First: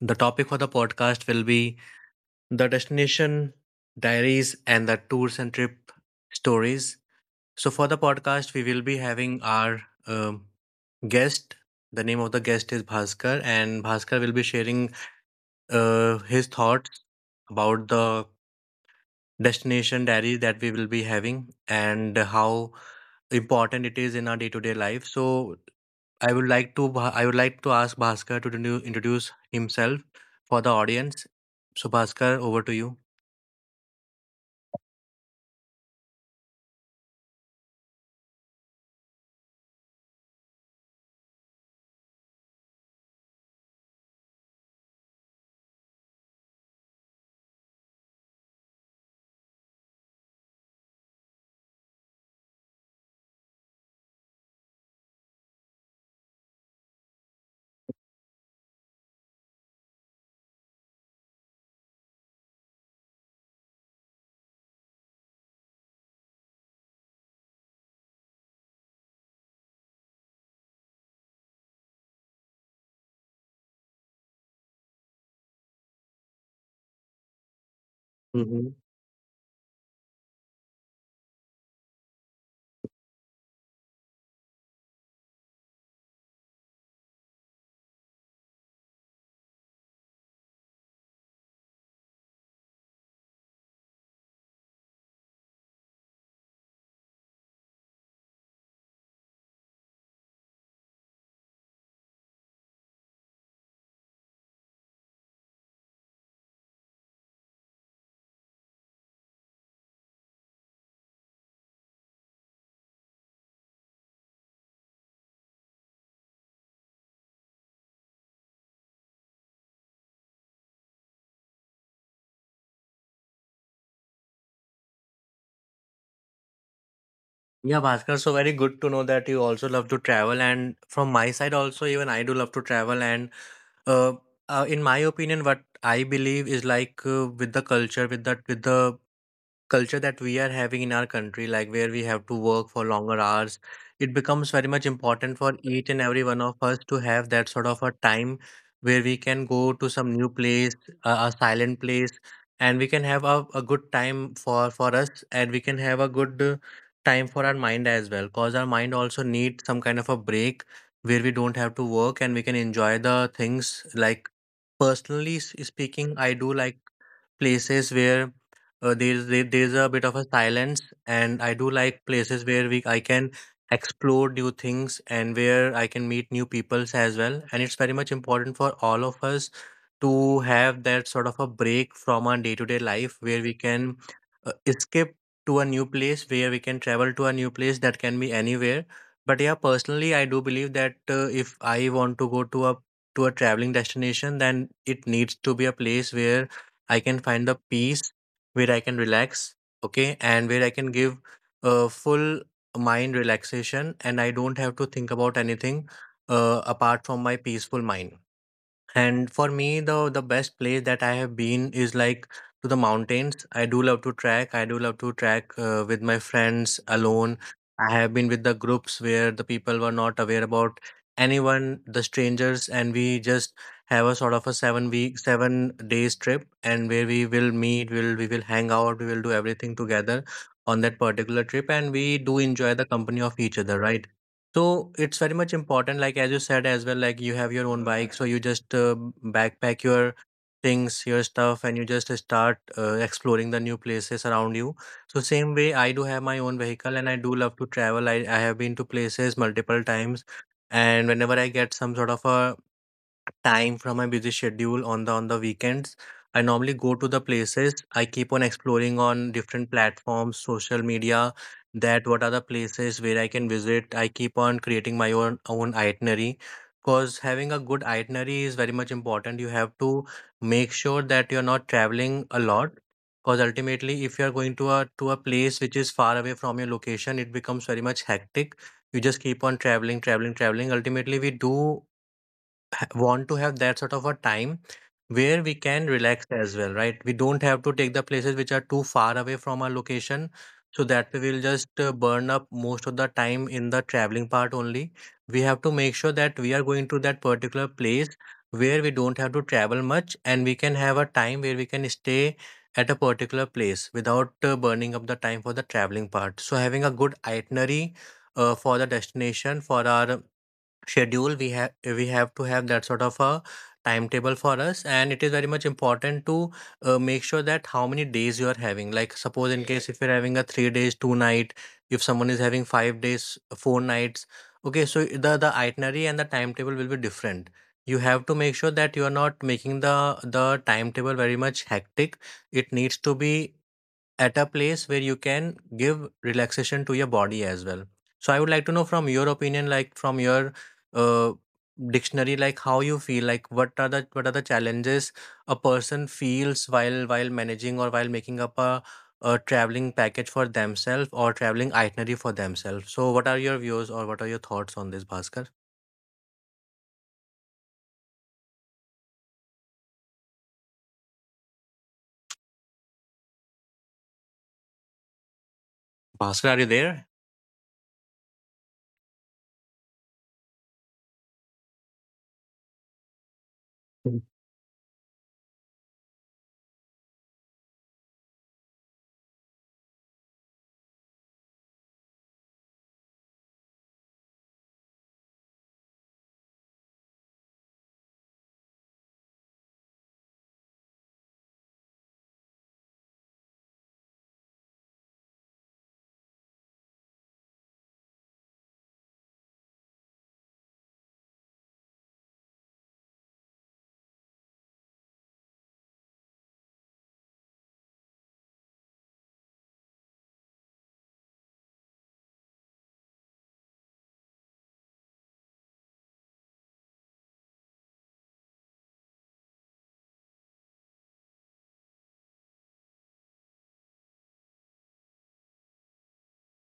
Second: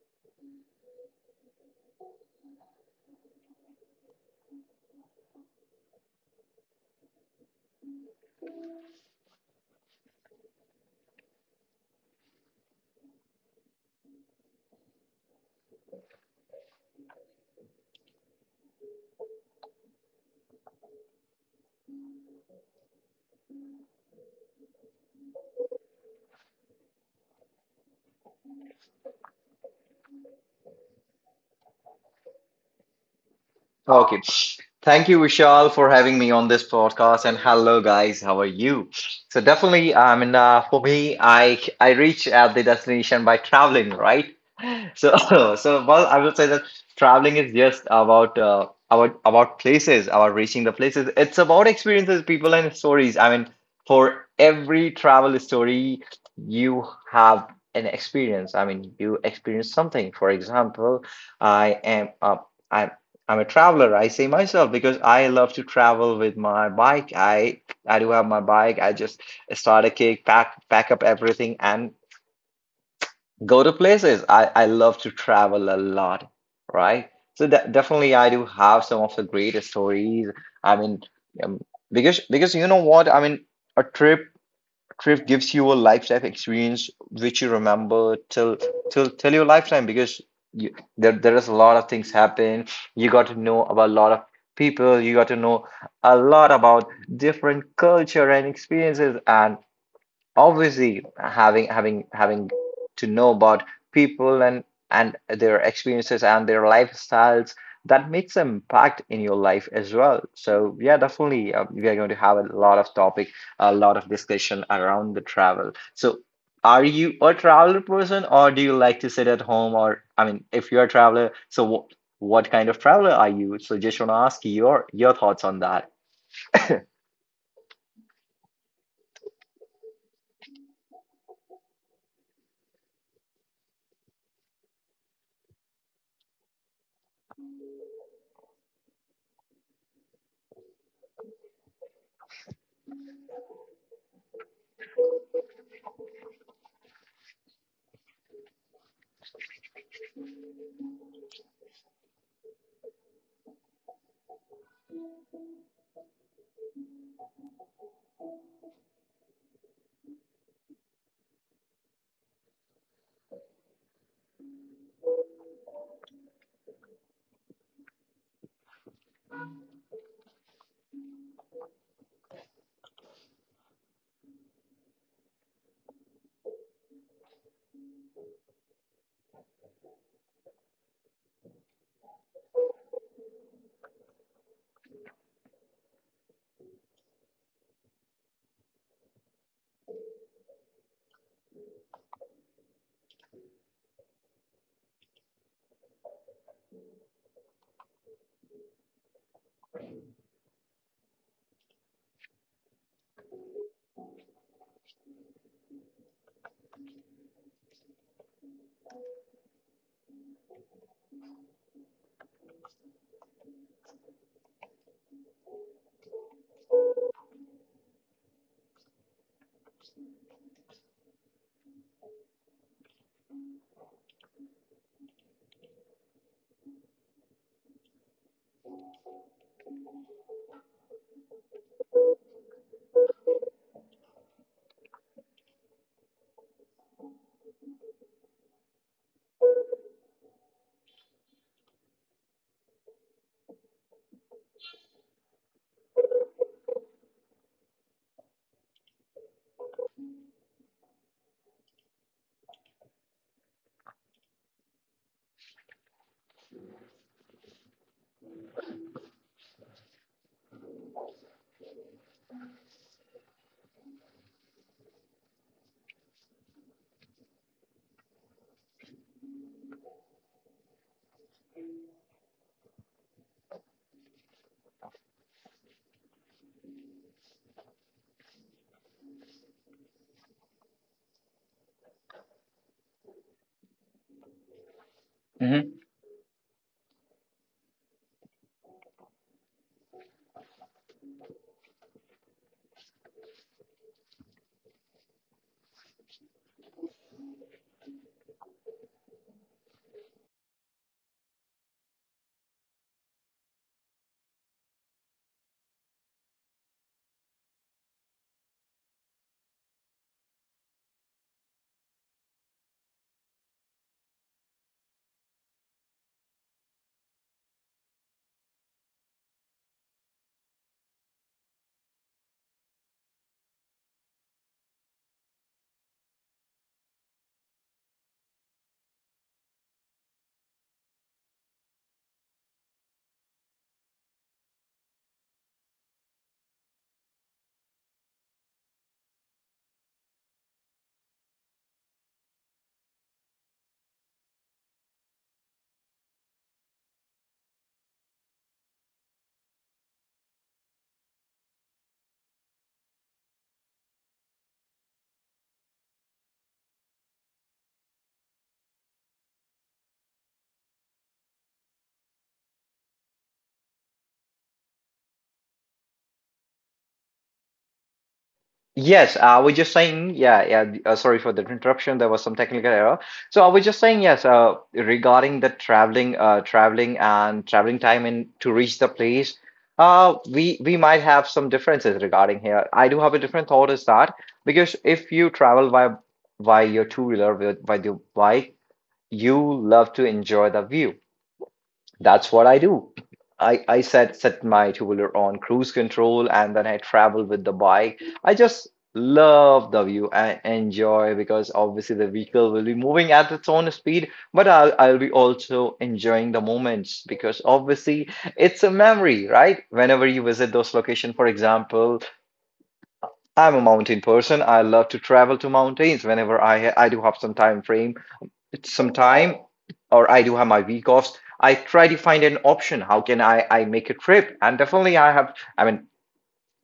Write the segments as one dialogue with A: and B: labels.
A: The topic for the podcast will be the destination diaries and the tours and trip stories. So, for the podcast, we will be having our guest. The name of the guest is Bhaskar, and Bhaskar will be sharing his thoughts about the destination diary that we will be having and how important it is in our day-to-day life. So I would like to I would like to ask Bhaskar to introduce himself for the audience. So Bhaskar, over to you.
B: Okay. Thank you, Vishal, for having me on this podcast. And hello, guys. How are you? So definitely, I mean, for me, I reach at the destination by traveling, right? So, so well, I will say that traveling is just about about places, about reaching the places. It's about experiences, people, and stories. I mean, for every travel story, you have an experience. I mean, you experience something. For example, I am a I I'm a traveler. I say myself because I love to travel with my bike. I do have my bike. I just start a kick, pack up everything, and go to places. I love to travel a lot, right? So that definitely I do
A: Hmm.
B: have some of the greatest stories. I mean, um, because you know what? I mean, a trip gives you a lifetime experience which you remember till till your lifetime because you, there is a lot of things happen. You got to know about a lot of people. You got to know a lot about different culture and experiences, and obviously having to know about people and their experiences and their lifestyles, that makes an impact in your life as well. So yeah, definitely, we are going to have a lot of topic, a lot of discussion around the travel. So are you a traveler person or do you like to sit at home? Or I mean, if you're a traveler, so what kind of traveler are you? So just want to ask your thoughts on that.
A: Yeah, Bhaskar. So very good to know that you also love to travel, and from my side also, even I do love to travel. And uh, in my opinion, what I believe is like, with the culture, with the culture that we are having in our country, like where we have to work for longer hours, it becomes very much important for each and every one of us to have that sort of a time where we can go to some new place, a silent place, and we can have a good time for us, and we can have a good time for our mind as well, cause our mind also needs some kind of a break where we don't have to work and we can enjoy the things like. Personally speaking, I do like places where, there's there's a bit of a silence, and I do like places where we I can explore new things and where I can meet new peoples as well. And it's very much important for all of us to have that sort of a break from our day-to-day life where we can escape to a new place, where we can travel to a new place that can be anywhere. But yeah, personally, I do believe that, if I want to go to a traveling destination, then it needs to be a place where I can find the peace, where I can relax, okay, and where I can give a full mind relaxation and I don't have to think about anything apart from my peaceful mind. And for me, the best place that I have been is like to the mountains. I do love to trek. I do love to trek with my friends alone. I have been with the groups where the people were not aware about anyone, the strangers, and we just have a sort of a 7 week, 7 days trip, and where we will meet, we will hang out, we will do everything together on that particular trip, and we do enjoy the company of each other, right? So it's very much important, like as you said as well, like you have your own bike, so you just backpack your things, your stuff, and you just start exploring the new places around you. So same way, I do have my own vehicle, and I do love to travel. I have been to places multiple times, and whenever I get some sort of a time from my busy schedule on the weekends. I normally go to the places. I keep on exploring on different platforms, social media, that what are the places where I can visit. I keep on creating my own itinerary. Because having a good itinerary is very much important. You have to make sure that you're not traveling a lot. Because ultimately, if you're going to a place which is far away from your location, it becomes very much hectic. You just keep on traveling, traveling, traveling. Ultimately, we do want to have that sort of a time where we can relax as well, right? We don't have to take the places which are too far away from our location. So that we will just burn up most of the time in the traveling part only. We have to make sure that we are going to that particular place where we don't have to travel much and we can have a time where we can stay at a particular place without burning up the time for the traveling part. So having a good itinerary for the destination, for our schedule, we have to have that sort of a timetable for us, and it is very much important to, make sure that how many days you are having, like suppose in case if you're having a 3 days 2 night, if someone is having 5 days 4 nights, okay, so the itinerary and the timetable will be different. You have to make sure that you are not making the the timetable very much hectic. It needs to be at a place where you can give relaxation to your body as well. So I would like to know from your opinion, like from your, uh, dictionary, like how you feel, like what are the challenges a person feels while managing or while making up a traveling package for themselves or traveling itinerary for themselves. So what are your views or what are your thoughts on this, Bhaskar? Bhaskar, are you there?
B: Yes, I was just saying, yeah, yeah. Sorry for the interruption. There was some technical error. So I was just saying,
A: Mm.
B: yes, regarding the traveling, traveling and traveling time in to reach the place, we might have some differences regarding here. I do have a different thought, is that because if you travel by your two wheeler, with by your bike, you love to enjoy the view. That's what I do. I set my two-wheeler on cruise control, and then I travel with the bike. I just love the view and enjoy, because obviously the vehicle will be moving at its own speed, but I'll be also enjoying the moments, because obviously it's a memory, right? Whenever you visit those locations, for example, I'm a mountain person. I love to travel to mountains. Whenever I do have some time frame, some time, or I do have my week offs, I try to find an option. How can I make a trip? And definitely I have, I mean,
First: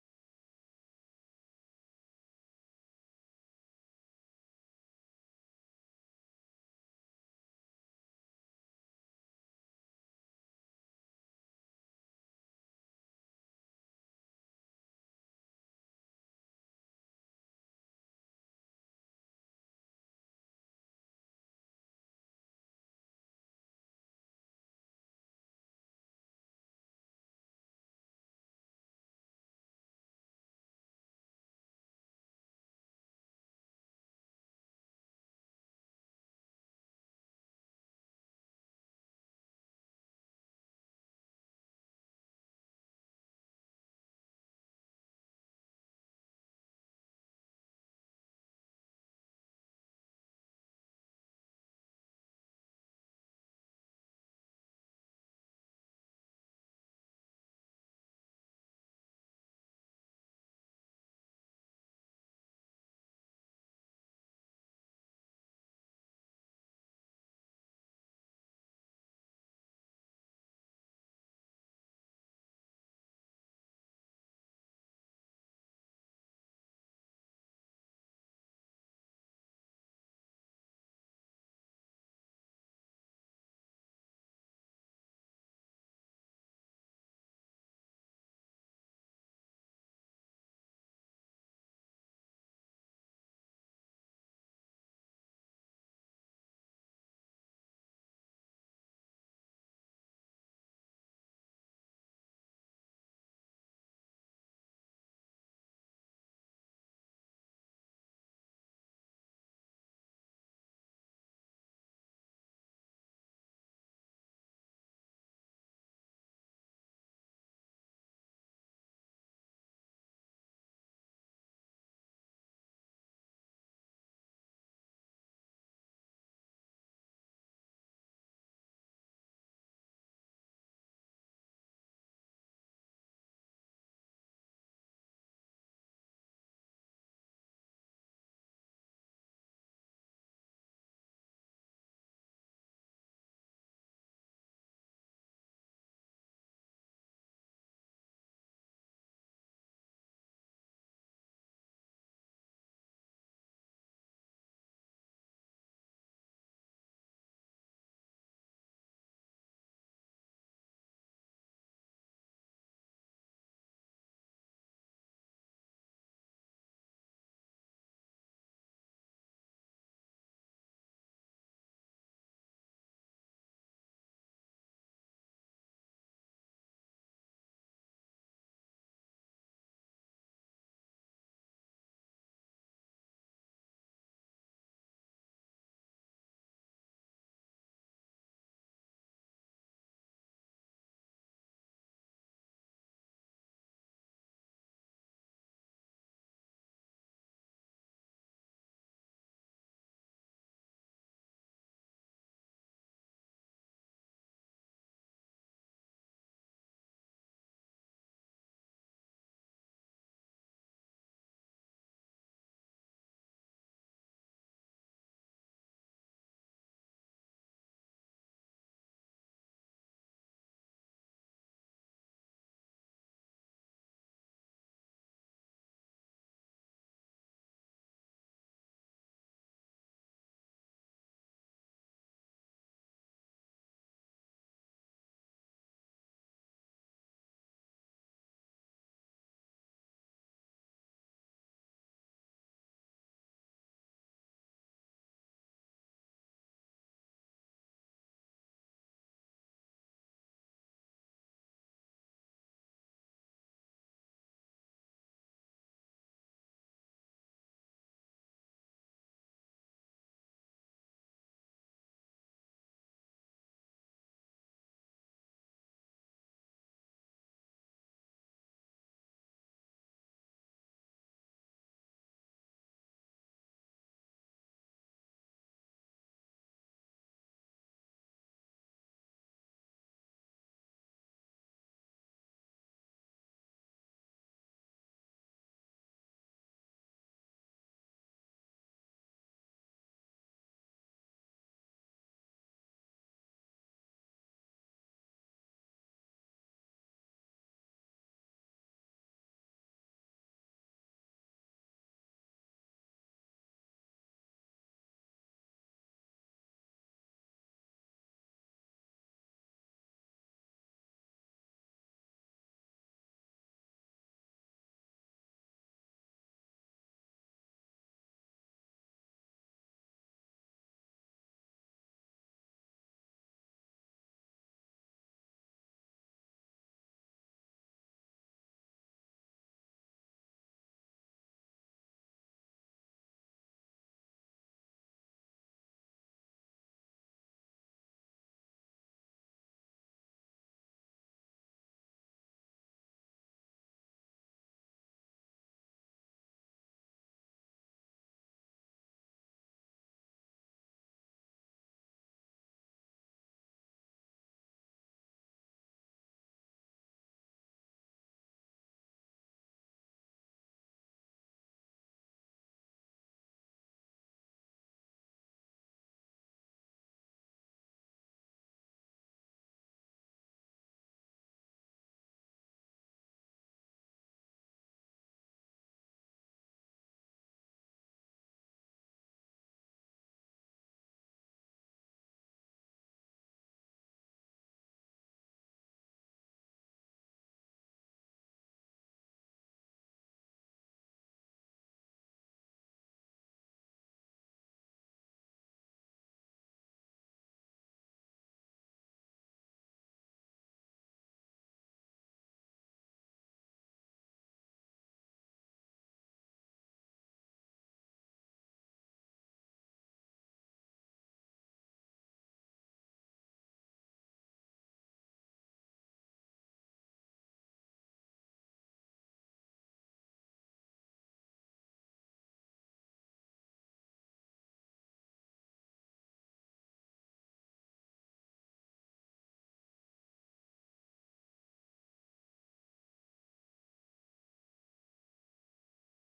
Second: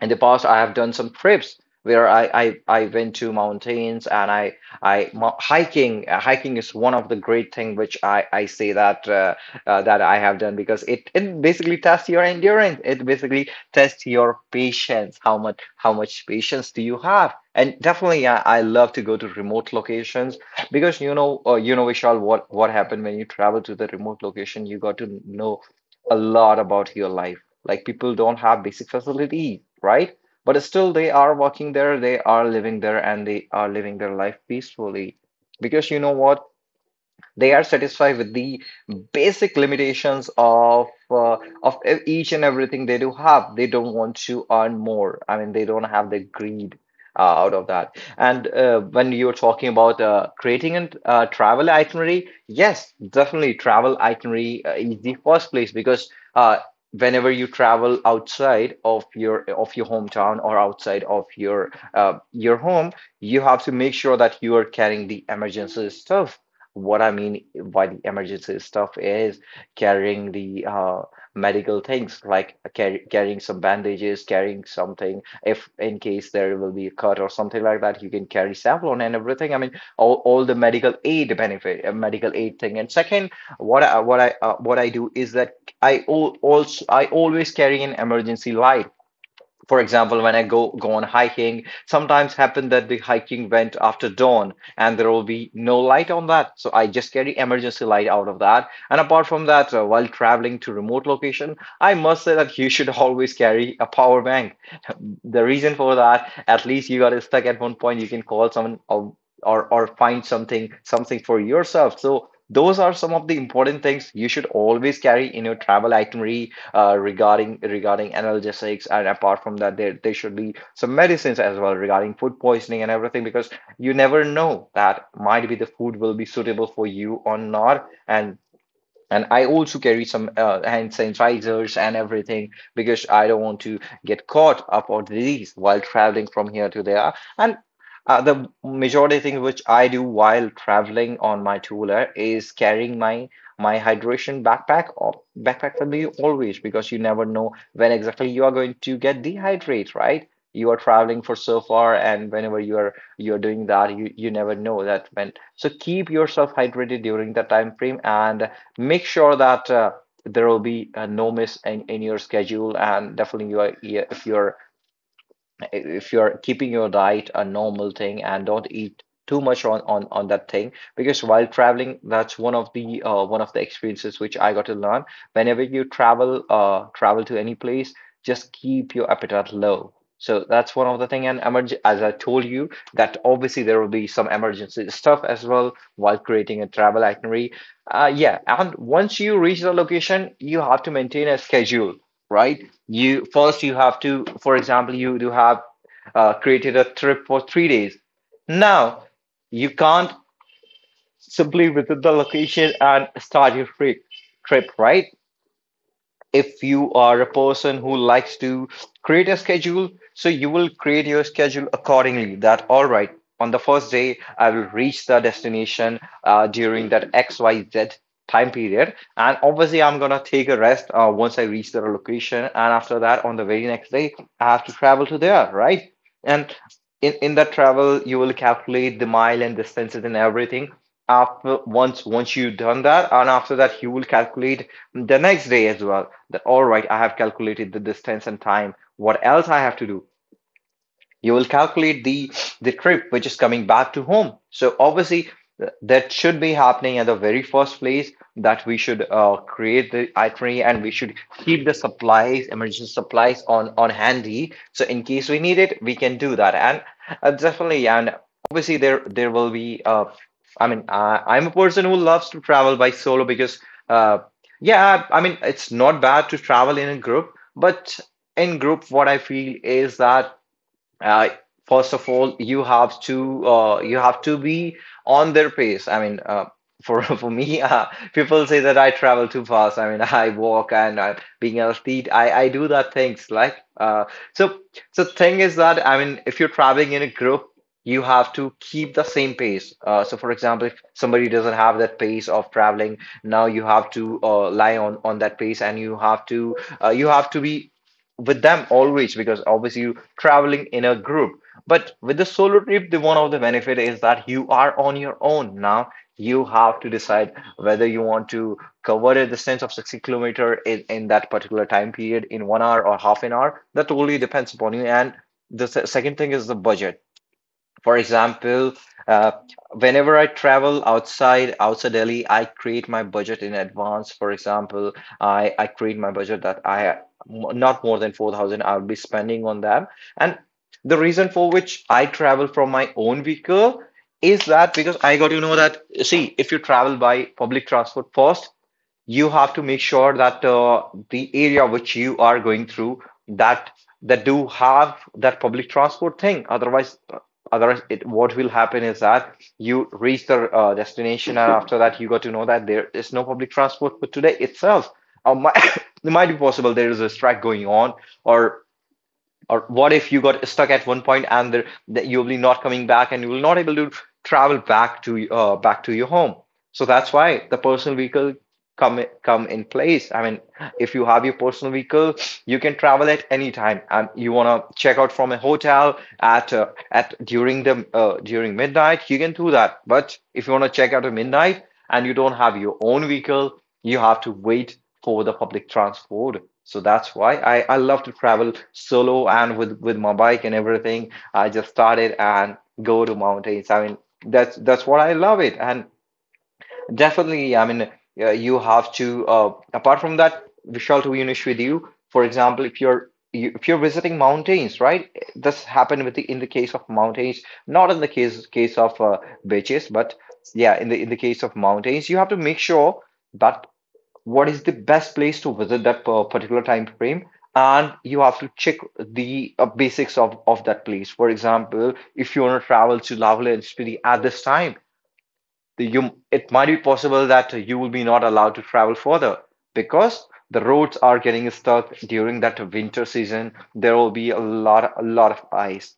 B: in the past I have done some trips where I went to mountains, and hiking. Hiking is one of the great thing, which I say that that I have done, because it basically tests your endurance. It basically tests your patience. How much patience do you have? And definitely I love to go to remote locations, because you know, you know, Vishal, what happened when you travel to the remote location, you got to know a lot about your life. Like, people don't have basic facilities, right? But still, they are working there, they are living there, and they are living their life peacefully. Because you know what? They are satisfied with the basic limitations of each and everything they do have. They don't want to earn more. I mean, they don't have the greed out of that. And when you're talking about creating a travel itinerary, yes, definitely, travel itinerary is the first place. Because whenever you travel outside of your hometown, or outside of your home, you have to make sure that you are carrying the emergency stuff. What I mean by the emergency stuff is carrying the medical things, like carrying some bandages, carrying something. If in case there will be a cut or something like that, you can carry Savlon and everything. I mean, all the medical aid benefit, medical aid thing. And second, what I do is that I al also I always carry an emergency light. For example, when I go on hiking, sometimes happen that the hiking went after dawn and there will be no light on that. So I just carry emergency light out of that. And apart from that, while traveling to remote location, I must say that you should always carry a power bank. The reason for that, at least you are stuck at one point, you can call someone, or find something for yourself. So those are some of the important things you should always carry in your travel itinerary. Regarding analgesics, and apart from that, there should be some medicines as well regarding food poisoning and everything, because you never know that might be the food will be suitable for you or not. And I also carry some hand sanitizers and everything, because I don't want to get caught up on disease while traveling from here to there. And the majority thing which I do while traveling on my two-wheeler is carrying my hydration backpack, or backpack with me always, because you never know when exactly you are going to get dehydrate, right? You are traveling for so far, and whenever you are you're doing that, you never know that when. So keep yourself hydrated during that time frame, and make sure that there will be no miss in your schedule. And definitely you are, yeah, if you're keeping your diet a normal thing, and don't eat too much on that thing, because while traveling, that's one of the experiences which I got to learn. Whenever you travel to any place, just keep your appetite low. So that's one of the thing. And emerg, as I told you, that obviously there will be some emergency stuff as well while creating a travel itinerary. Yeah, and once you reach the location, you have to maintain a schedule, right? You first, you have to, for example, you do have created a trip for 3 days. Now, you can't simply visit the location and start your free trip, right? If you are a person who likes to create a schedule, so you will create your schedule accordingly, that, all right, on the first day, I will reach the destination during that XYZ time period, and obviously I'm gonna take a rest once I reach the location. And after that, on the very next day, I have to travel to there, right? And in that travel, you will calculate the mile and distances and everything. After once you've done that, and after that, you will calculate the next day as well, that, all right, I have calculated the distance and time, what else I have to do. You will calculate the trip which is coming back to home. So obviously that should be happening at the very first place, that we should create the itinerary, and we should keep the supplies, emergency supplies, on handy, so in case we need it we can do that. And definitely. And obviously there will be, I mean, I'm a person who loves to travel by solo, because uh, yeah, I mean, it's not bad to travel in a group, but in group what I feel is that, uh, first of all, you have to, you have to be on their pace. I mean, for for me, people say that I travel too fast, I mean, I walk, and being an athlete, I do that things like, so so thing is that, I mean, if you're traveling in a group, you have to keep the same pace, so for example, if somebody doesn't have that pace of traveling, now you have to lie on that pace, and you have to, you have to be with them always, because obviously you traveling in a group. But with the solo trip, the one of the benefit is that you are on your own. Now you have to decide whether you want to cover a distance of 60 kilometer in that particular time period, in 1 hour or half an hour. That totally depends upon you. And the second thing is the budget. For example, uh, whenever I travel outside Delhi, I create my budget in advance. For example, I create my budget that not more than 4,000 I'll be spending on that. And the reason for which I travel from my own vehicle is that because I got to know that, see, if you travel by public transport first, you have to make sure that the area which you are going through that that do have that public transport thing, otherwise otherwise it, what will happen is that you reach the destination and after that you got to know that there is no public transport for today itself. It might be possible there is a strike going on, or or what if you got stuck at one point and there, that you'll be not coming back and you will not able to travel back to back to your home. So that's why the personal vehicle come in place. I mean, if you have your personal vehicle, you can travel at any time, and you want to check out from a hotel at at during the during midnight, you can do that. But if you want to check out at midnight and you don't have your own vehicle, you have to wait for the public transport. So that's why I love to travel solo and with my bike and everything. I just started and go to mountains. I mean, that's what I love it. And definitely, I mean, you have to. Apart from that, Vishal, to be honest with you, for example, if you're visiting mountains, right? This happened with the in the case of mountains, not in the case of beaches, but yeah, in the case of mountains, you have to make sure that what is the best place to visit that particular time frame, and you have to check the basics of that place. For example, if you want to travel to lavale and spiti at this time, the, you it might be possible that you will be not allowed to travel further, because the roads are getting stuck during that winter season. There will be a lot of ice.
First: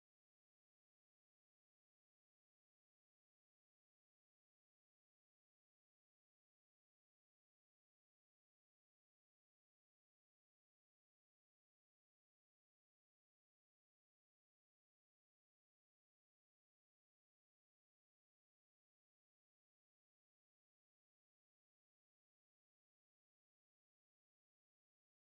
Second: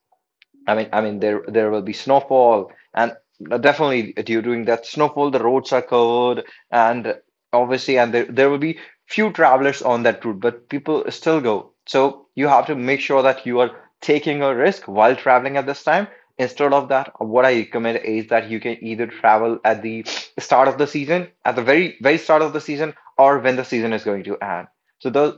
B: I mean, there there will be snowfall, and definitely during that snowfall, the roads are covered, and obviously, and there will be few travelers on that route, but people still go. So you have to make sure that you are taking a risk while traveling at this time. Instead of that, what I recommend is that you can either travel at the start of the season, at the very start of the season, or when the season is going to end. So those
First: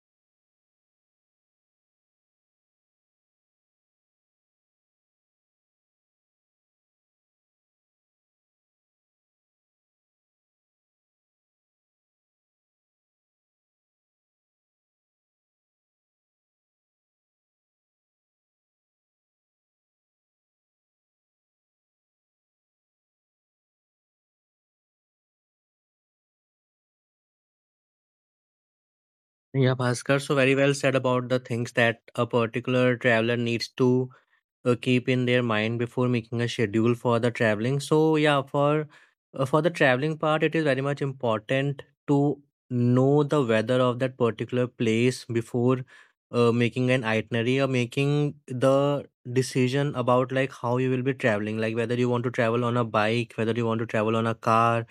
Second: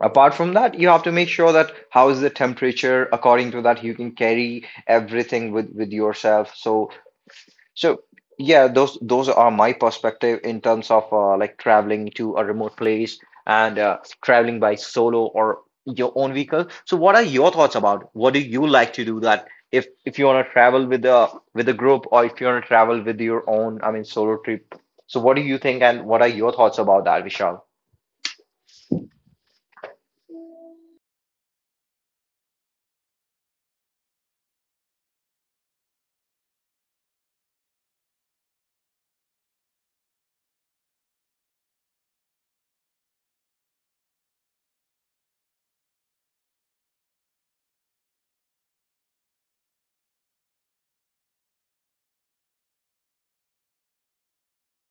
B: apart from that you have to make sure that how is the temperature, according to that you can carry everything with yourself. So yeah, those are my perspective in terms of like traveling to a remote place and traveling by solo or your own vehicle. So what are your thoughts about what do you like to do that, if you want to travel with a group, or if you want to travel with your own, I mean solo trip? So what do you think and what are your thoughts about that, Vishal?
A: Yeah, Bhaskar, so very well said about the things that a particular traveler needs to, keep in their mind before making a schedule for the traveling. So yeah, for, for the traveling part, it is very much important to know the weather of that particular place before, making an itinerary or making the decision about like how you will be traveling, like whether you want to travel on a bike, whether you want to travel on a car,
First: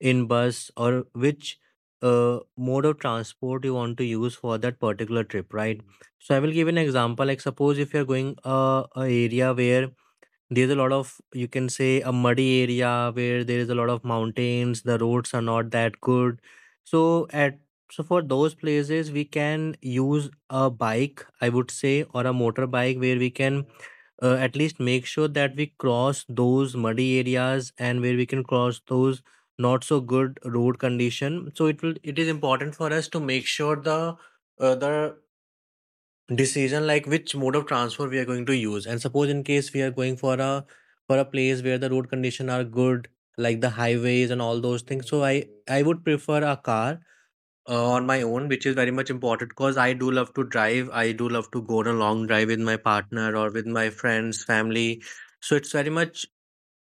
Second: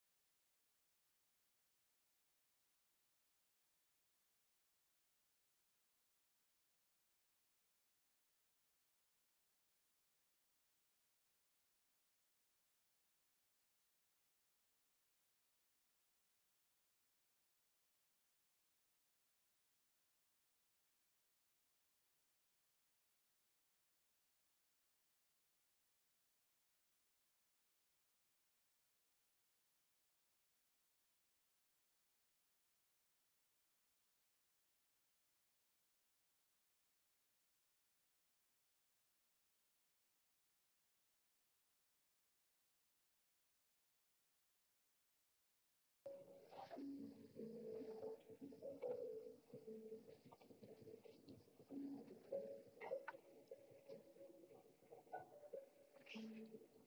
A: in bus, or which mode of transport you want to use for that particular trip, right? So I will give an example, like suppose if you're going, a area where there's a lot of, you can say, a muddy area where there is a lot of mountains, the roads are not that good. So at so for those places we can use a bike, I would say, or a motorbike where we can, at least make sure that we cross those muddy areas and where we can cross those not so good road condition. So it will it is important for us to make sure the, the decision like which mode of transport we are going to use. And suppose in case we are going for a place where the road condition are good, like the highways and all those things, so I would prefer a car on my own, which is very much important because I do love to drive. I do love to go on a long drive with my partner or with my friends family. So it's very much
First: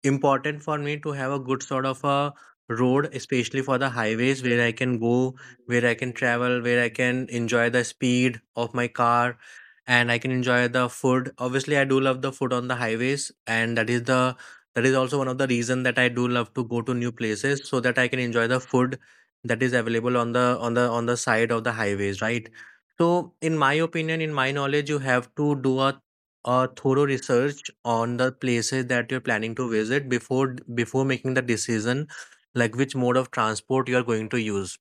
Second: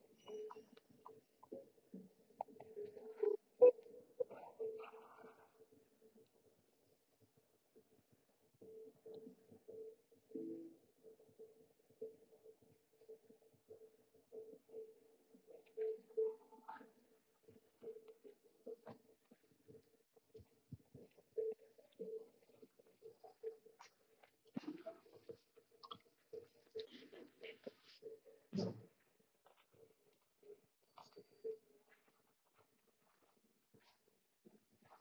A: important for me to have a good sort of a road, especially for the highways where I can go, where I can travel, where I can enjoy the speed of my car, and I can enjoy the food. Obviously, I do love the food on the highways, and that is the that is also one of the reason that I do love to go to new places so that I can enjoy the food that is available on the on the side of the highways, right? So, in my opinion, in my knowledge, you have to do a thorough research on the places that you're planning to visit before making the decision like which mode of transport you are going to use.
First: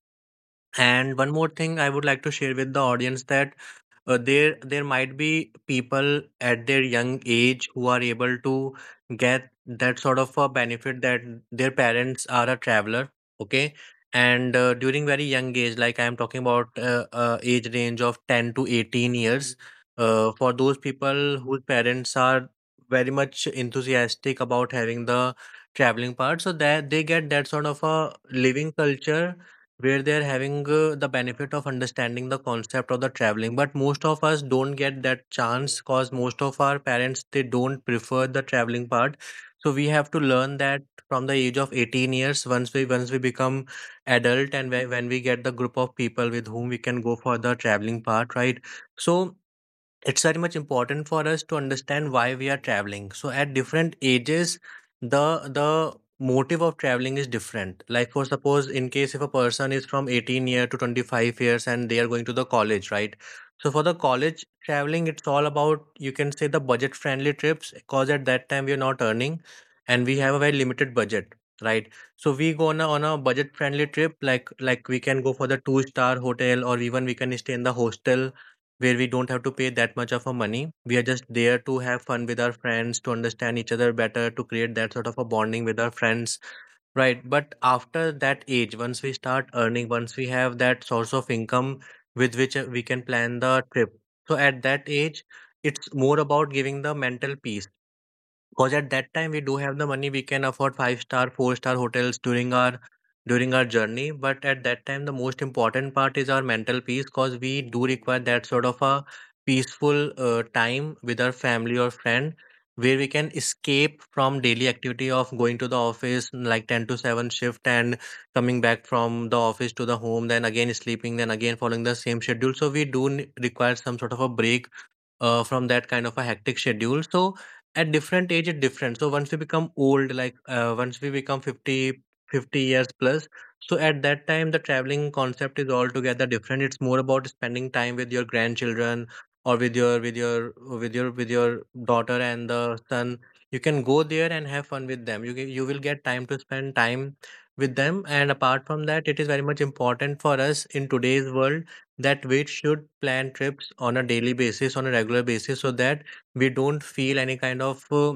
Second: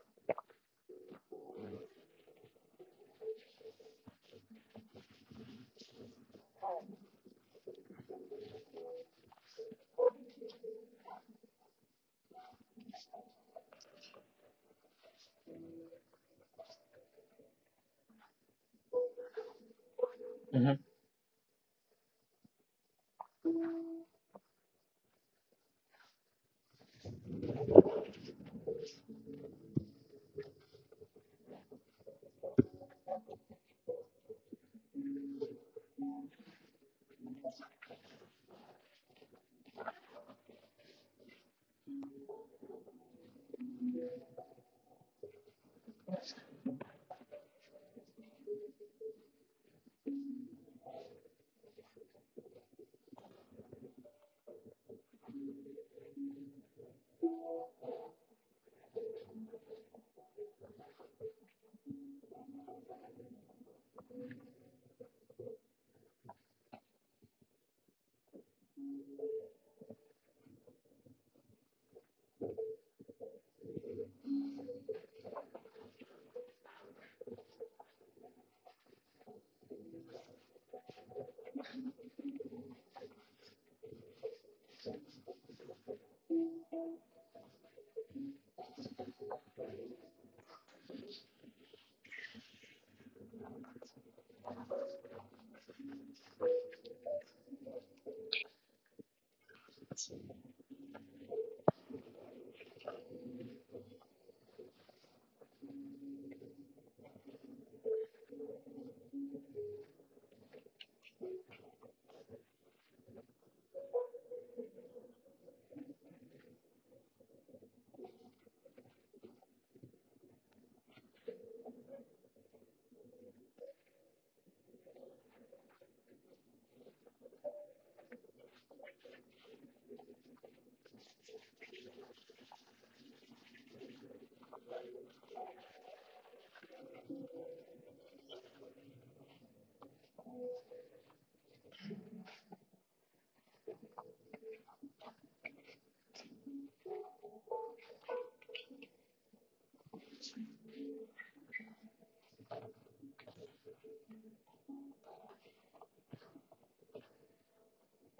A: And one more thing I would like to share with the audience, that, there there might be people at their young age who are able to get that sort of a benefit that their parents are a traveler. Okay. And, during very young age, like I am talking about, age range of 10 to 18 years, for those people whose parents are very much enthusiastic about having the traveling part so that they get that sort of a living culture where they are having, the benefit of understanding the concept of the traveling. But most of us don't get that chance, cause most of our parents they don't prefer the traveling part. So we have to learn that from the age of 18 years, once we become adult, and when we get the group of people with whom we can go for the traveling part, right? So it's very much important for us to understand why we are traveling. So at different ages the the motive of traveling is different. Like for suppose in case if a person is from 18 year to 25 years and they are going to the college, right? So for the college traveling, it's all about you can say the budget friendly trips Because at that time we are not earning, and we have a very limited budget, right? So we go on on a budget friendly trip, like we can go for the two-star hotel, or even we can stay in the hostel where we don't have to pay that much of a money. We are just there to have fun with our friends, to understand each other better, to create that sort of a bonding with our friends, right? But after that age, once we start earning, once we have that source of income with which we can plan the trip. So at that age, it's more about giving the mental peace. 'Cause at that time we do have the money, we can afford five-star, four-star hotels during our journey. But at that time, the most important part is our mental peace, because we do require that sort of a peaceful time with our family or friend, where we can escape from daily activity of going to the office, like 10 to 7 shift, and coming back from the office to the home, then again sleeping, then again following the same schedule. So we require some sort of a break from that kind of a hectic schedule. So at different age, it's different. So once we become old, like once we become 50, 50 years plus, so at that time, the traveling concept is altogether different. It's more about spending time with your grandchildren, or with your with your daughter and the son. You can go there and have fun with them. You will get time to spend time with them. And apart from that, it is very much important for us in today's world that we should plan trips on a daily basis, on a regular basis, so that we don't feel any kind of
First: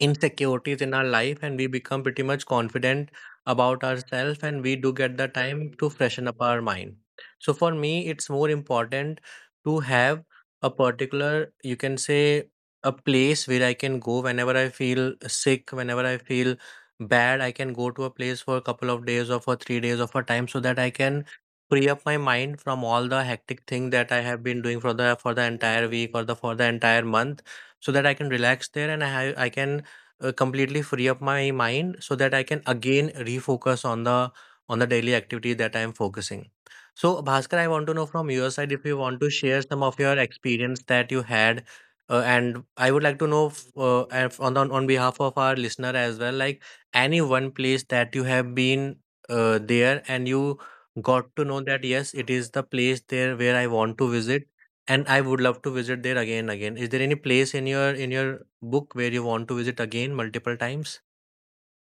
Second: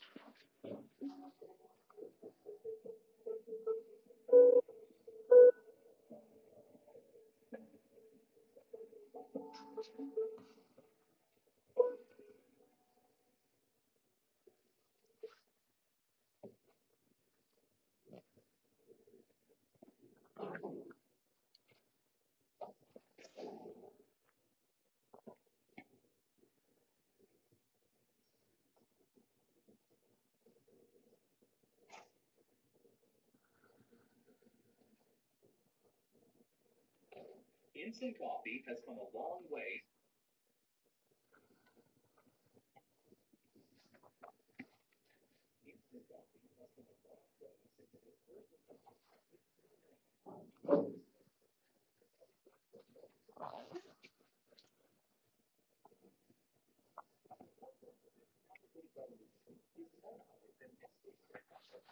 A: insecurities in our life, and we become pretty much confident about ourselves, and we do get the time to freshen up our mind. So for me, it's more important to have a particular, you can say, a place where I can go whenever I feel sick, whenever I feel bad. I can go to a place for a couple of days or for 3 days or for time, so that I can free up my mind from all the hectic thing that I have been doing for the entire week or the for the entire month, so that I can relax there, and I can completely free up my mind, so that I can again refocus on the daily activity that I am focusing. So, Bhaskar, I want to know from your side if you want to share some of your experience that you had, and I would like to know on, on behalf of our listener as well, like any one place that you have been there, and you got to know that yes, it is the place there where I want to visit, and I would love to visit there again again. Is there any place in your book where you want to visit again multiple times?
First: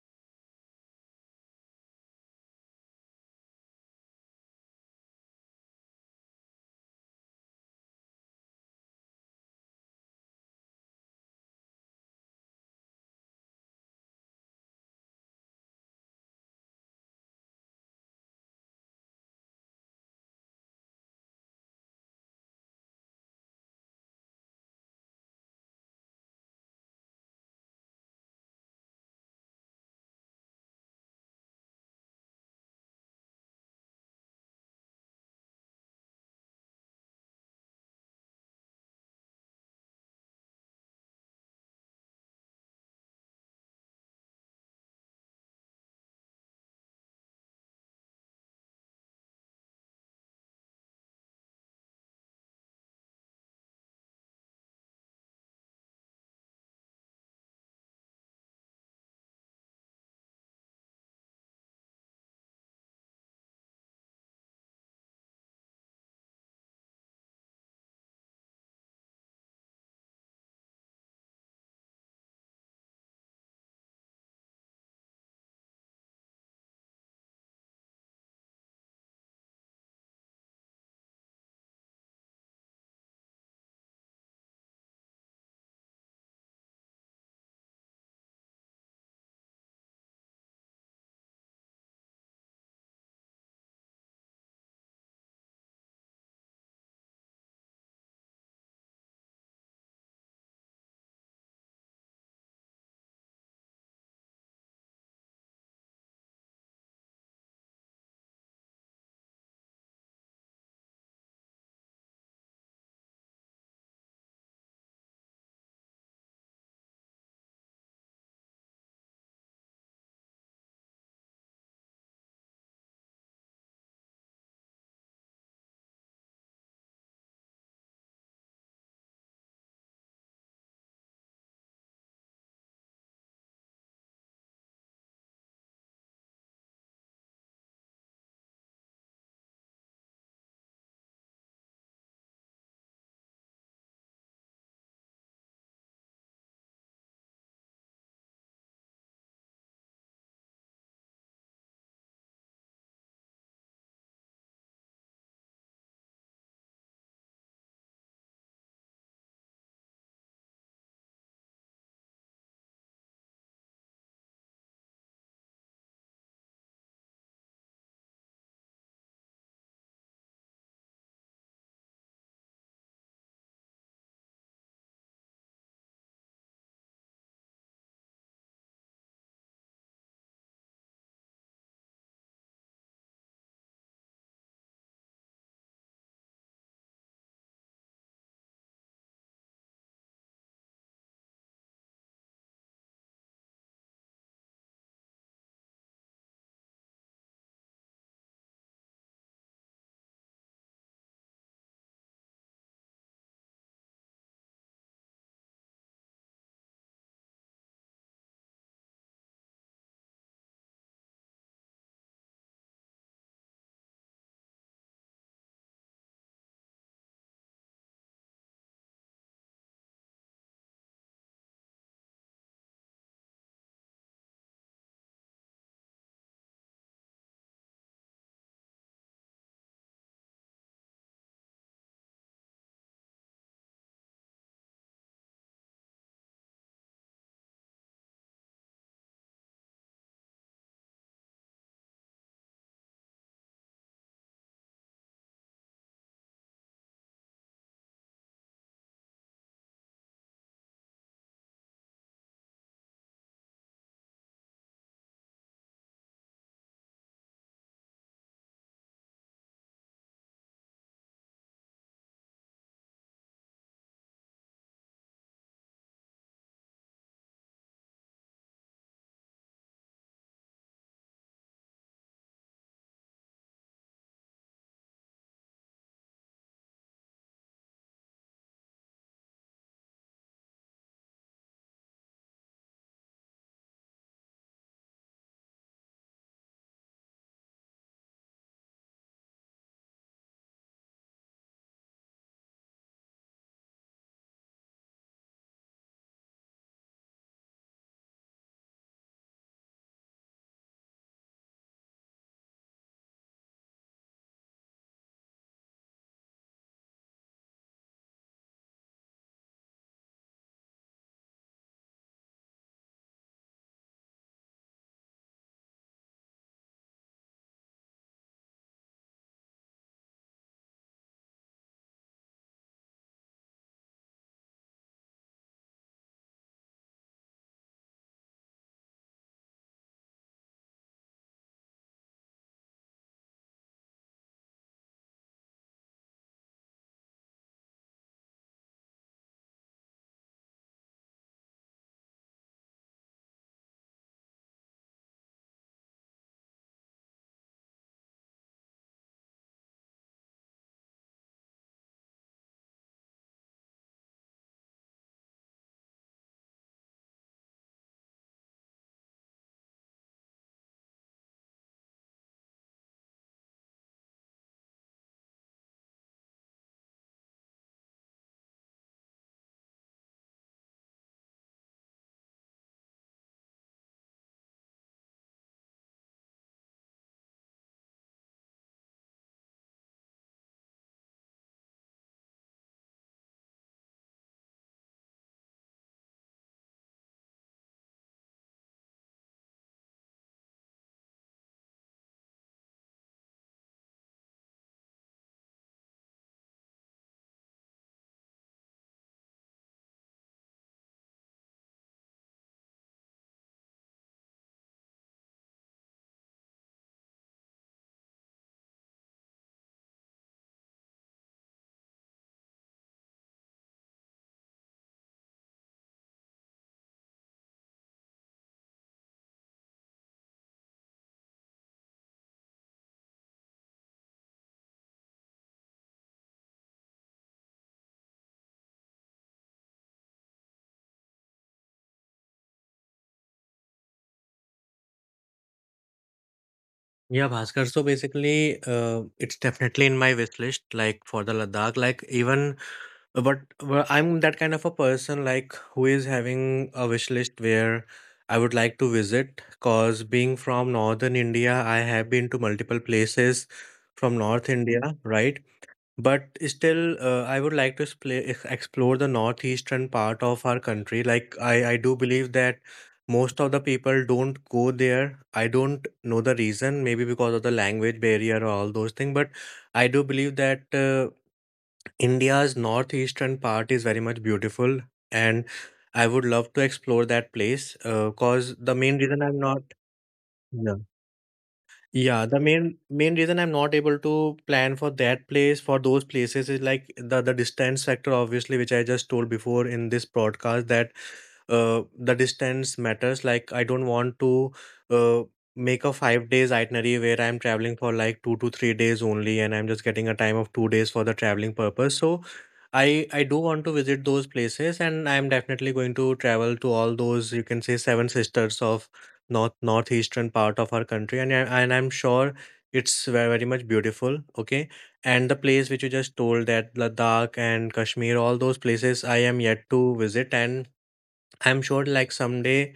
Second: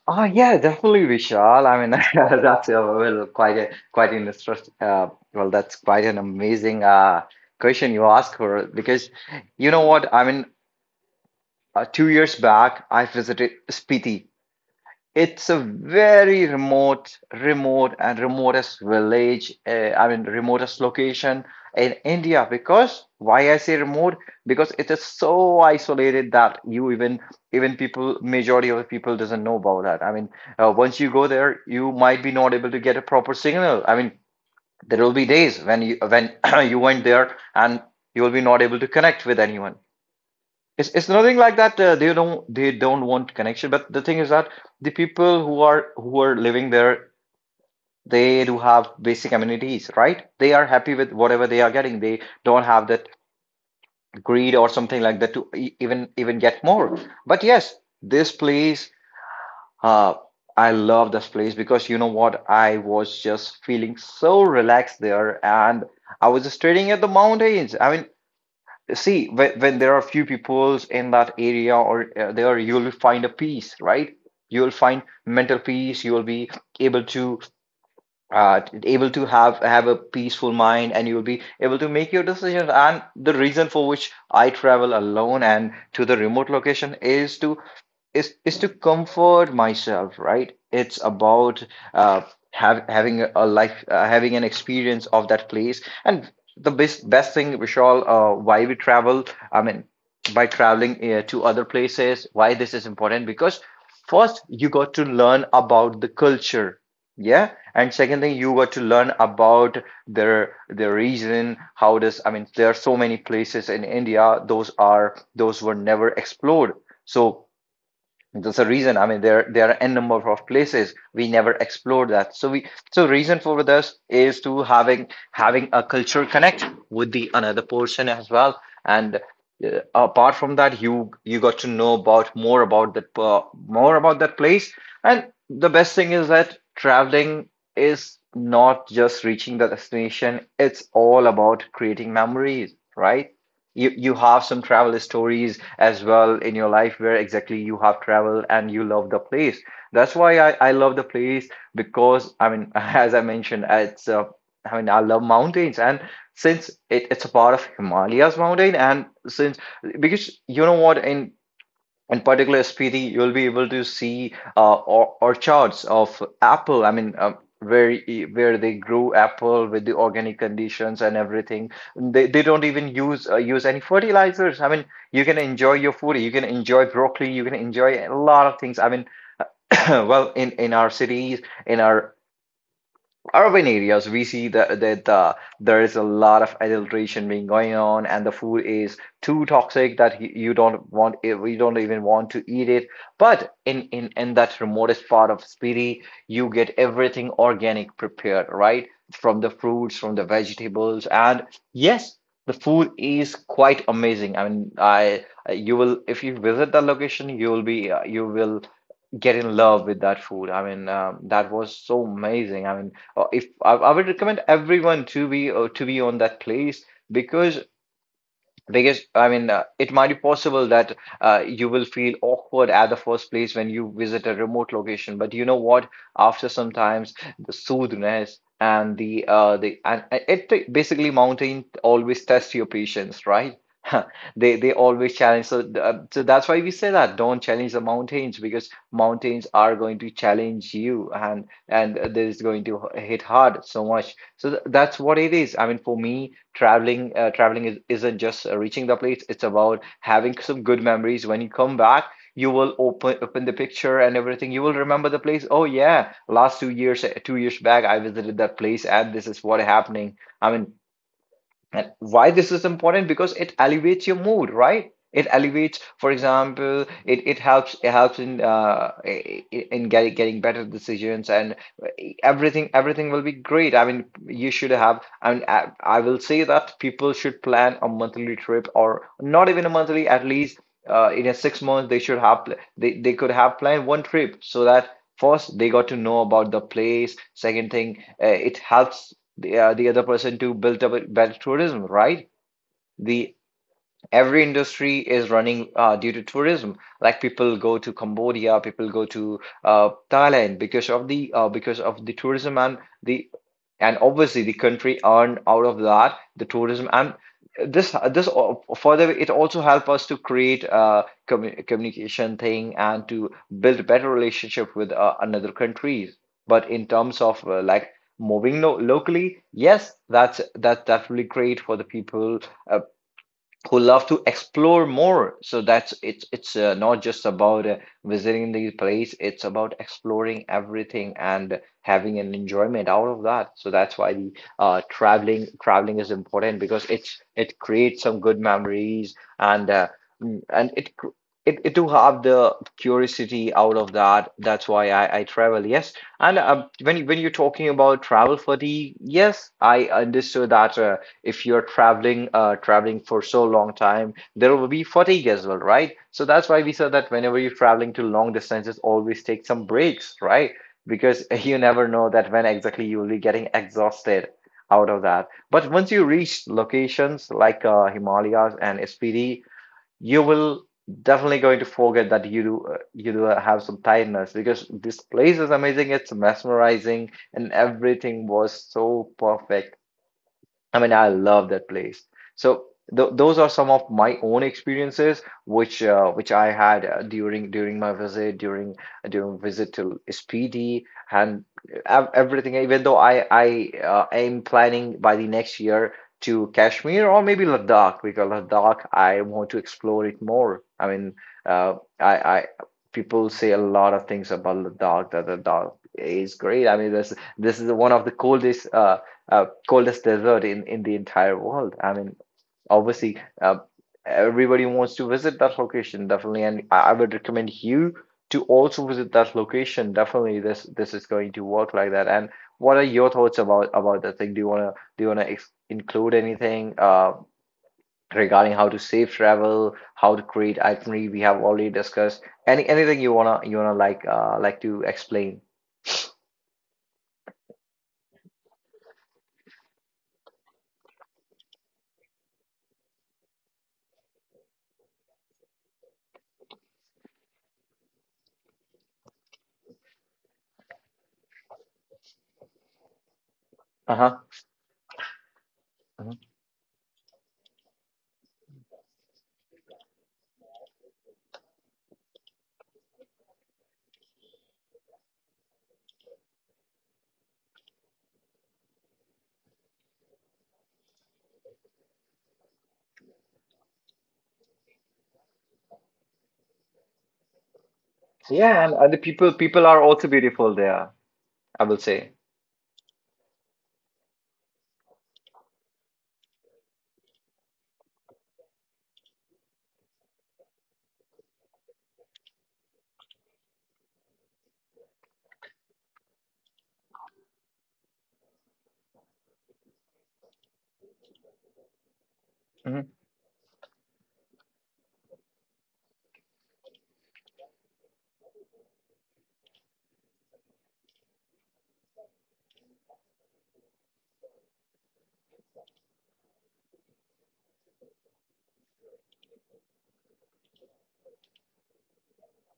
B: Oh yeah, definitely Vishal. I mean, that's well quite an interest. Well, that's quite an amazing question you ask for. Because you know what? I mean, 2 years back I visited Spiti. It's a very remotest village. I mean, remotest location in India. Because why I say remote? Because it is so isolated that you even even people majority of the people doesn't know about that. I mean, once you go there, you might be not able to get a proper signal. I mean, there will be days when you when you went there and you will be not able to connect with anyone. It's nothing like that. They don't want connection. But the thing is that the people who are living there, they do have basic amenities, right? They are happy with whatever they are getting. They don't have that greed or something like that to even get more. But yes, this place, uh, I love this place, because you know what? I was just feeling so relaxed there, and I was just staring at the mountains. I mean, see, when there are few peoples in that area or there, you'll find a peace, right? You'll find mental peace. You'll be able to have a peaceful mind, and you'll be able to make your decisions. And the reason for which I travel alone and to the remote location is to comfort myself, right? It's about uh have, having a life, having an experience of that place. And the best thing, Vishal, why we travel, I mean, by traveling to other places, why this is important, because first you got to learn about the culture. Yeah, and second thing, you got to learn about their region. How does, I mean, there are so many places in india those are those were never explored. So that's the reason. I mean, there are n number of places we never explored that. So we so reason for this is to having a culture connect with the another person as well. And apart from that, you got to know about more about that place. And the best thing is that traveling is not just reaching the destination. It's all about creating memories, right? You have some travel stories as well in your life where exactly you have traveled and you love the place. That's why I love the place. Because I mean as I mentioned, it's I mean I love mountains, and since it, it's a part of himalayas mountain, and since because you know what, in particular SPD, you'll be able to see or charts of apple. I mean, where where they grow apple with the organic conditions and everything. They don't even use use any fertilizers. I mean, you can enjoy your food. You can enjoy broccoli. You can enjoy a lot of things. I mean, well, in our cities, in our urban areas we see that there is a lot of adulteration being going on, and the food is too toxic that you don't want it, you don't even want to eat it. But in that remotest part of spiti, you get everything organic prepared, right from the fruits from the vegetables. And yes, the food is quite amazing. I mean I you will, if you visit the location you will be you will get in love with that food. I mean, that was so amazing. I mean, if I, I would recommend everyone to be on that place. because because I mean it might be possible that you will feel awkward at the first place when you visit a remote location. But you know what, after sometimes, the soothness and the and it basically mountain always tests your patience, right? They always challenge. So that's why we say that don't challenge the mountains, because mountains are going to challenge you, and there is going to hit hard so much that's what it is. I mean, for me, traveling isn't just reaching the place. It's about having some good memories. When you come back, you will open the picture and everything. You will remember the place. Oh yeah, last 2 years, 2 years back I visited that place and this is what happening. I mean, and why this is important? Because it elevates your mood, right? It elevates, for example, it helps, in in getting better decisions. And everything will be great. I mean, you should have. I mean, I will say that people should plan a monthly trip, or not even a monthly, at least in a 6 months they should they could have planned one trip. So that first they got to know about the place. Second thing, it helps the other person to build up a better tourism, right? The every industry is running due to tourism. Like people go to Cambodia, people go to Thailand because of the tourism. And the and obviously the country earned out of that the tourism. And this further it also help us to create a communication thing and to build better relationship with another countries. But in terms of like moving locally, yes, that's really great for the people uh, who love to explore more, so that's it's not just about visiting the place, it's about exploring everything and having an enjoyment out of that. So that's why the traveling traveling is important, because it creates some good memories. And mm, and it cr- it to have the curiosity out of that, that's why I travel, yes. And when when you're talking about travel fatigue, yes, I understood that. If you're traveling for so long time, there will be fatigue as well, right? So that's why we said that whenever you're traveling to long distances, always take some breaks, right? Because you never know that when exactly you will be getting exhausted out of that. But once you reach locations like himalayas and spd, you will definitely going to forget that you do have some tiredness, because this place is amazing, it's mesmerizing, and everything was so perfect. I mean, I love that place. So th those are some of my own experiences which I had during my visit during during visit to SPD and ev everything. Even though I am planning by the next year to Kashmir or maybe Ladakh, because Ladakh I want to explore it more. I mean, uh, I people say a lot of things about Ladakh, that Ladakh is great. I mean, this is one of the coldest. Coldest desert in the entire world. I mean, obviously, everybody wants to visit that location, definitely. And I would recommend you to also visit that location. Definitely, this is going to work like that. And what are your thoughts about that thing? Do you wanna ex include anything regarding how to safe travel, how to create itinerary? We have already discussed. Anything you wanna like to explain?
A: Yeah, Bhaskar. So basically, it's definitely in my wish list, like for the Ladakh. Like even, but, but well, I'm that kind of a person, like who is having a wish list where I would like to visit. Cause being from northern India, I have been to multiple places from
B: Uh-huh.
A: North India, right?
B: Mhm.
A: But still, I would like to explore the northeastern part of our country. Like, I do believe that most of the people don't go there. I don't know the reason, maybe because of the language barrier or all those things. But I do believe that India's northeastern part is very much beautiful. And I would love to explore that place because the
B: Yeah,
A: main
B: and the
A: reason I'm not.
B: people are also beautiful
A: Yeah.
B: there, I will
A: Yeah,
B: say.
A: the main reason I'm not able to plan for that place, for those places, is like the distance factor, obviously, which I just told before in this broadcast, that the distance matters. Like I don't want to uh make a 5 days itinerary where I'm traveling for like 2 to 3 days only, and I'm just getting a time of 2 days for the traveling purpose. So I
B: Mhm.
A: I do want to visit those places, and I'm definitely going to travel to all those, you can say, seven sisters of northeastern part of our country, and I'm sure it's very, very much beautiful. Okay, and the place which you just told, that Ladakh and Kashmir, all those places I am yet to visit, and I'm sure, like, someday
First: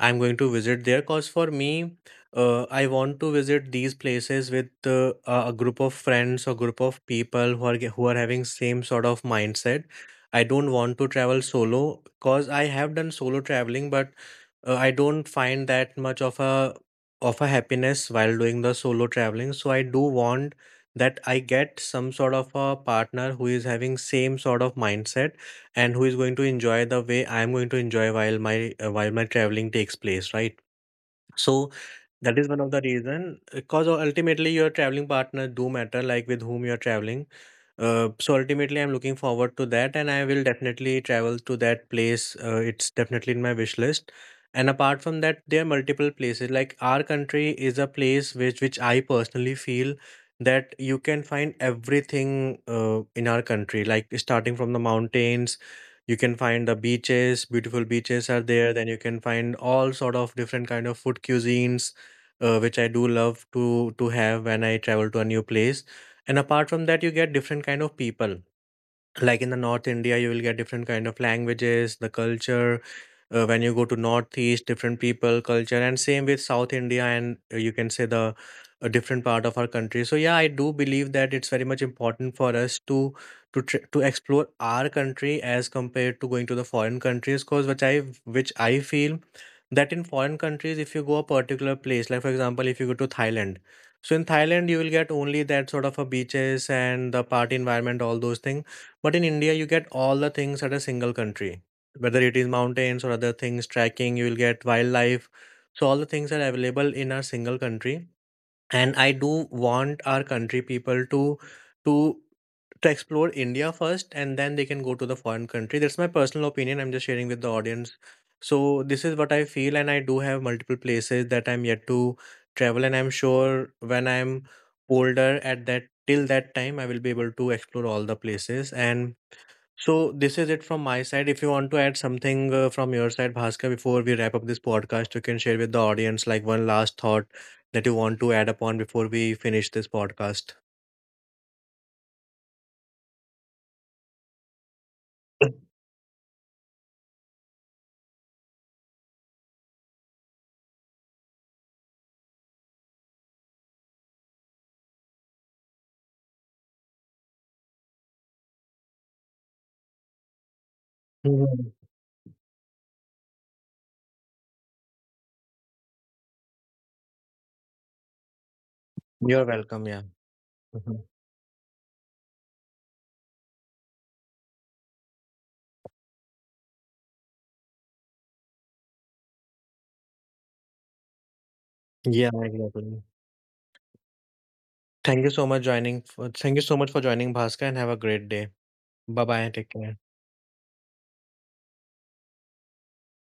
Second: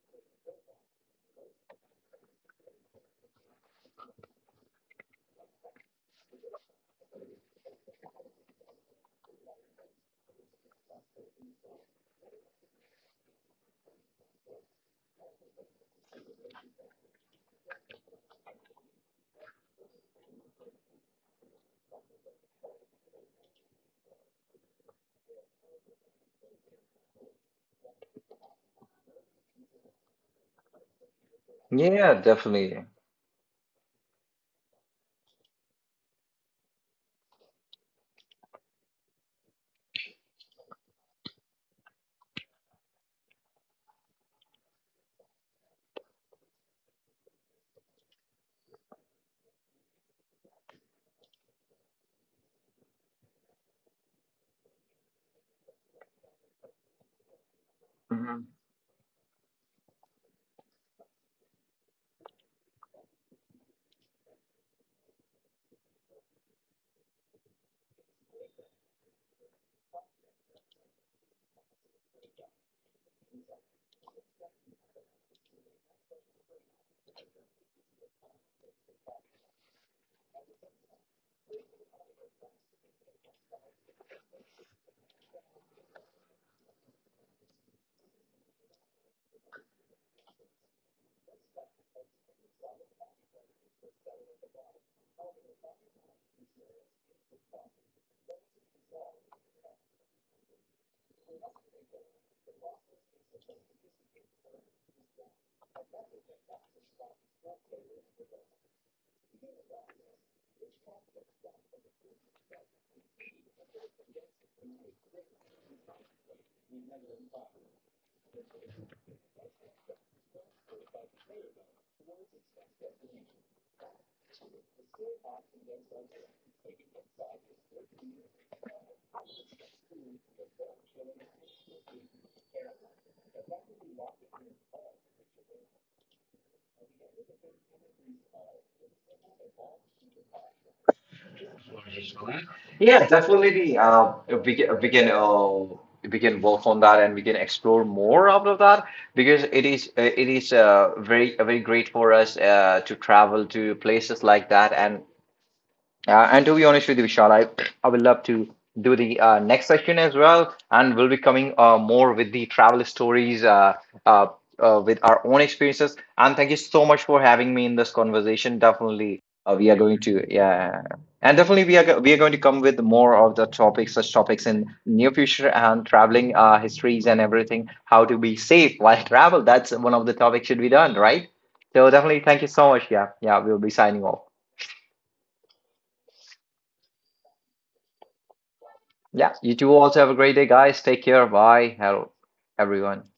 A: I'm going to visit there. Because for me, I want to visit these places with a group of friends or group of people who are who are having same sort of mindset. I don't want to travel solo, because I have done solo traveling, but I don't find that much of a happiness while doing the solo traveling. So I do want that I get some sort of a partner who is having same sort of mindset, and who is going to enjoy the way I am going to enjoy while my while my traveling takes place, right? So
B: Yeah,
A: that is one of the
B: definitely.
A: reason, because ultimately your traveling partner do matter, like with whom you're traveling. So ultimately, I'm looking forward to that, and I will definitely travel to that place. It's definitely in my wish list. And apart from that, there are multiple places. Like our country is a place which I personally feel that you can find everything in our country. Like starting from the mountains, you can find the beaches. Beautiful beaches are
B: Mhm.
A: there. Then you can find all sort of different kind of food cuisines, which I do love to have when I travel to a new place. And apart from that, you get different kind of people, like in the North India you will get different kind of languages, the culture. When you go to northeast, different people culture, and same with South India, and you can say the a different part of our country. So yeah, I do believe that it's very much important for us to to explore our country as compared to going to the foreign countries, cause which I feel that in foreign countries, if you go a particular place, like for example, if you go to Thailand, so in Thailand you will get only that sort of a beaches and the party environment, all those things. But in India, you get all the things at a single country, whether it is mountains or other things, trekking, you will get wildlife. So, all the things are available in our single country. And I do want our country people to to to explore India first, and then they can go to the foreign country. That's my personal opinion. I'm just sharing with the audience. So this is what I feel, and I do have multiple places that I'm yet to travel, and I'm sure, when I'm older, at that, till that time, I will be able to explore all the places. And so this is it from my side. If you want to add something from your side, Bhaskar, before we wrap up this podcast, you can share with the audience like one last thought that you want to add upon before we finish this podcast.
B: Yeah, definitely. We can we can work on that, and we can explore more out of that, because it is very great for us to travel to places like that. And and to be honest with you, Vishal, I would love to do the next session as well. And we'll be coming
A: Mhm.
B: more with the travel stories, uh, with our own experiences. And thank you so much for having me in this conversation. Definitely,
A: You're
B: we are
A: welcome. Yeah.
B: going to, yeah.
A: Mhm.
B: And definitely, we are, we are going to come with more of the topics, such topics in near future, and traveling histories and everything, how to be safe while travel. That's one of the topics should be done, right? So definitely,
A: Yeah,
B: thank you so much.
A: exactly.
B: Yeah, yeah, we'll be signing off.
A: Thank you so much for joining, Bhaskar, and have a great day. Bye
B: Yeah,
A: bye.
B: you
A: Take
B: two
A: care.
B: also have a great day, guys. Take care. Bye. Hello, everyone.